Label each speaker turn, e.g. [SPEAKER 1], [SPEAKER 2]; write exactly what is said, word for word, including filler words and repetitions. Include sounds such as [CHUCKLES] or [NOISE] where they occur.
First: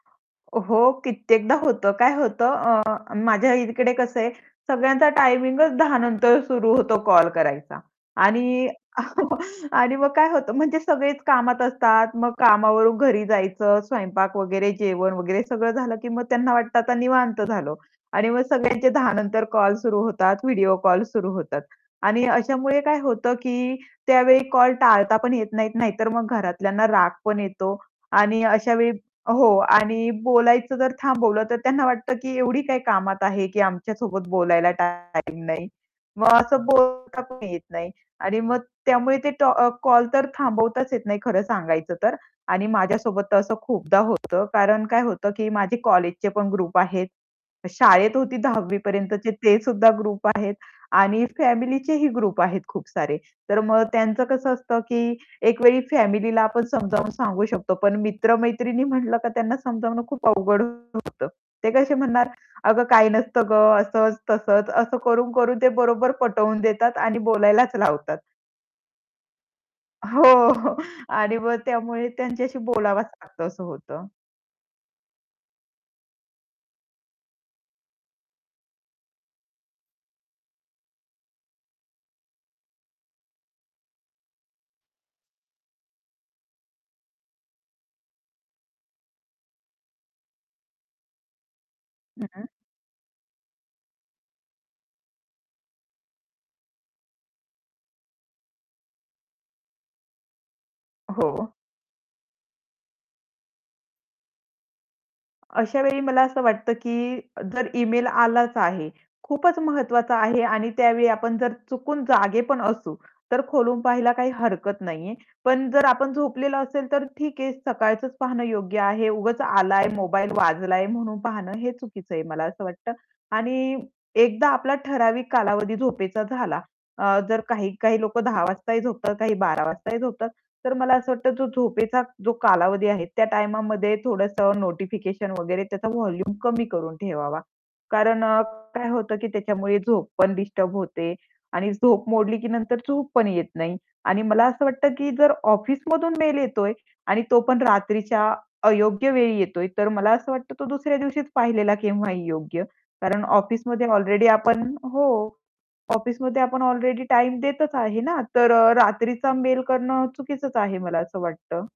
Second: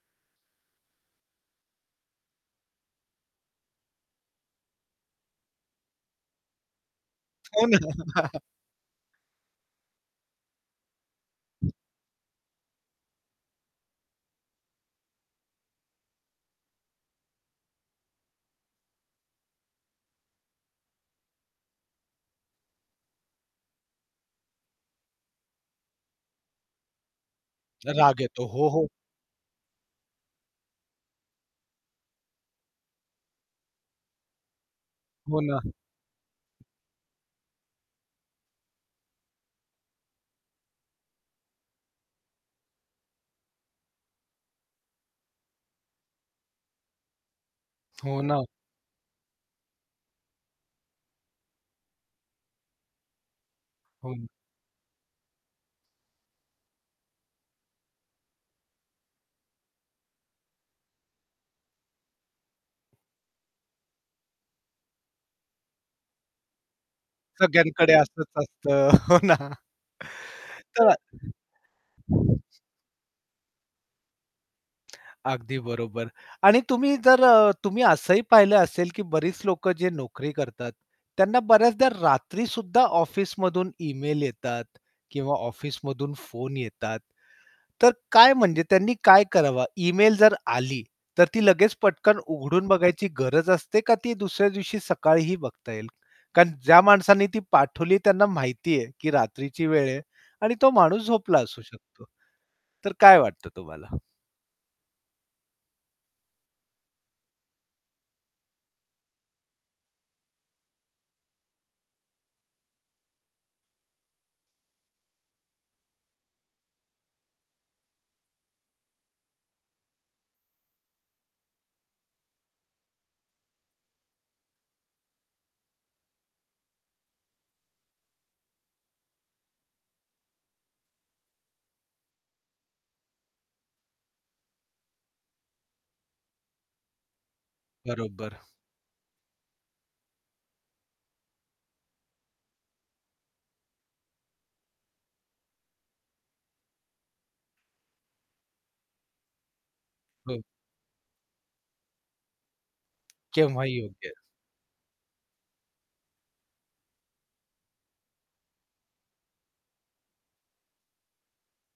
[SPEAKER 1] हो, कित्येकदा होतं, काय होतं? अ, माझ्या इकडे कसं आहे, सगळ्यांचा टायमिंगच दहा नंतर सुरु होतो कॉल
[SPEAKER 2] हो ना.
[SPEAKER 1] करायचा
[SPEAKER 2] [CHUCKLES]
[SPEAKER 1] आणि [CHUCKLES] आणि मग काय होतं, म्हणजे सगळेच कामात असतात. मग कामावरून घरी जायचं, स्वयंपाक वगैरे, जेवण वगैरे सगळं झालं की मग त्यांना वाटतं, आता निवांत झालो आणि मग सगळ्यांचे दहा नंतर कॉल सुरु होतात. व्हिडिओ कॉल सुरु होतात आणि अशामुळे काय होतं की त्यावेळी कॉल टाळता पण येत नाहीत, नाहीतर मग घरातल्यांना राग पण येतो.
[SPEAKER 2] राग
[SPEAKER 1] आणि
[SPEAKER 2] येतो. हो, हो.
[SPEAKER 1] अशावेळी हो, आणि बोलायचं जर थांबवलं तर त्यांना वाटतं की "एवढी काय कामात आहे की आमच्यासोबत बोलायला
[SPEAKER 2] हो
[SPEAKER 1] टाईम
[SPEAKER 2] ना.
[SPEAKER 1] नाही." मग असं बोलता पण येत नाही. आणि मग त्यामुळे ते टॉ अ, कॉल तर थांबवताच येत नाही खरं सांगायचं तर आणि माझ्यासोबत तर असं खूपदा होतं. कारण काय होतं की माझे कॉलेजचे पण ग्रुप आहेत. शाळेत
[SPEAKER 2] हो
[SPEAKER 1] होती
[SPEAKER 2] ना.
[SPEAKER 1] दहावी पर्यंतचे ते सुद्धा ग्रुप आहेत आणि फॅमिलीचेही ग्रुप आहेत खूप सारे. तर मग त्यांचं
[SPEAKER 2] हो.
[SPEAKER 1] कसं असतं की एक वेळी फॅमिलीला आपण समजावून सांगू शकतो. पण मित्र-मैत्रिणी म्हटलं की त्यांना समजावणं खूप अवघड होतं. ते कसे म्हणणार अ, "काही नसतं ग, असंच-तसंच." असं करून-करून ते बरोबर पटवून देतात आणि बोलायलाच
[SPEAKER 2] सगळ्यांकडे
[SPEAKER 1] लावतात.
[SPEAKER 2] असंच असतं. हो ना.
[SPEAKER 1] हो, हो आणि मग त्यामुळे त्यांच्याशी
[SPEAKER 2] [UNINTELLIGIBLE]
[SPEAKER 1] बोलावंच लागतं असं होतं.
[SPEAKER 2] अगदी बरोबर आणि तुम्ही जर अ, तुम्ही असंही पाहिलं असेल की बरीच लोक जे नोकरी करतात. त्यांना बऱ्याचदा रात्रीसुद्धा ऑफिसमधून इमेल येतात किंवा ऑफिसमधून फोन येतात. तर काय म्हणजे त्यांनी काय करावं? ईमेल जर आली, तर ती लगेच पटकन
[SPEAKER 1] हं.
[SPEAKER 2] उघडून बघायची गरज असते का, ती दुसऱ्या दिवशी सकाळीही बघता येईल? कारण ज्या माणसाने ती पाठवली त्यांना माहिती आहे की रात्रीची वेळ आहे आणि तो माणूस झोपला
[SPEAKER 1] हो.
[SPEAKER 2] असू शकतो. तर काय वाटतं तुम्हाला?
[SPEAKER 1] अशावेळी मला असं वाटतं की जर इमेल आलाच आहे, खूपच महत्वाचा आहे आणि त्यावेळी आपण जर चुकून जागे पण असू, तर खोलून पाहायला काही हरकत नाहीये. पण जर आपण झोपलेलं असेल, तर ठीक आहे सकाळचंच पाहणं योग्य आहे उगाच आलाय मोबाईल वाजलाय म्हणून पाहणं हे चुकीचं आहे मला असं वाटतं. आणि एकदा आपला ठराविक कालावधी झोपेचा झाला अ, जर काही-काही लोक दहा वाजताही झोपतात काही बारा वाजताही झोपतात. तर मला असं वाटतं जो झोपेचा जो कालावधी आहे त्या टाईममध्ये थोडंस नोटिफिकेशन वगैरे त्याचा व्हॉल्यूम कमी करून ठेवावा. कारण
[SPEAKER 2] बरोबर.
[SPEAKER 1] अ, काय होतं की त्याच्यामुळे झोप पण डिस्टर्ब होते आणि झोप मोडली की नंतर झोप पण येत नाही. आणि मला असं वाटतं की जर ऑफिसमधून मेल येतोय आणि तो पण रात्रीच्या अयोग्य वेळी येतोय तर मला असं
[SPEAKER 2] हो.
[SPEAKER 1] वाटतं तो दुसऱ्या दिवशीच पाहिलेला केव्हाही योग्य. कारण
[SPEAKER 2] केव्हाही
[SPEAKER 1] ऑफिसमध्ये
[SPEAKER 2] योग्य आहे.
[SPEAKER 1] ऑलरेडी आपण हो, ऑफिसमध्ये आपण ऑलरेडी टाईम देतच आहे ना, तर अ, रात्रीचा मेल करणं चुकीचंच आहे मला असं वाटतं.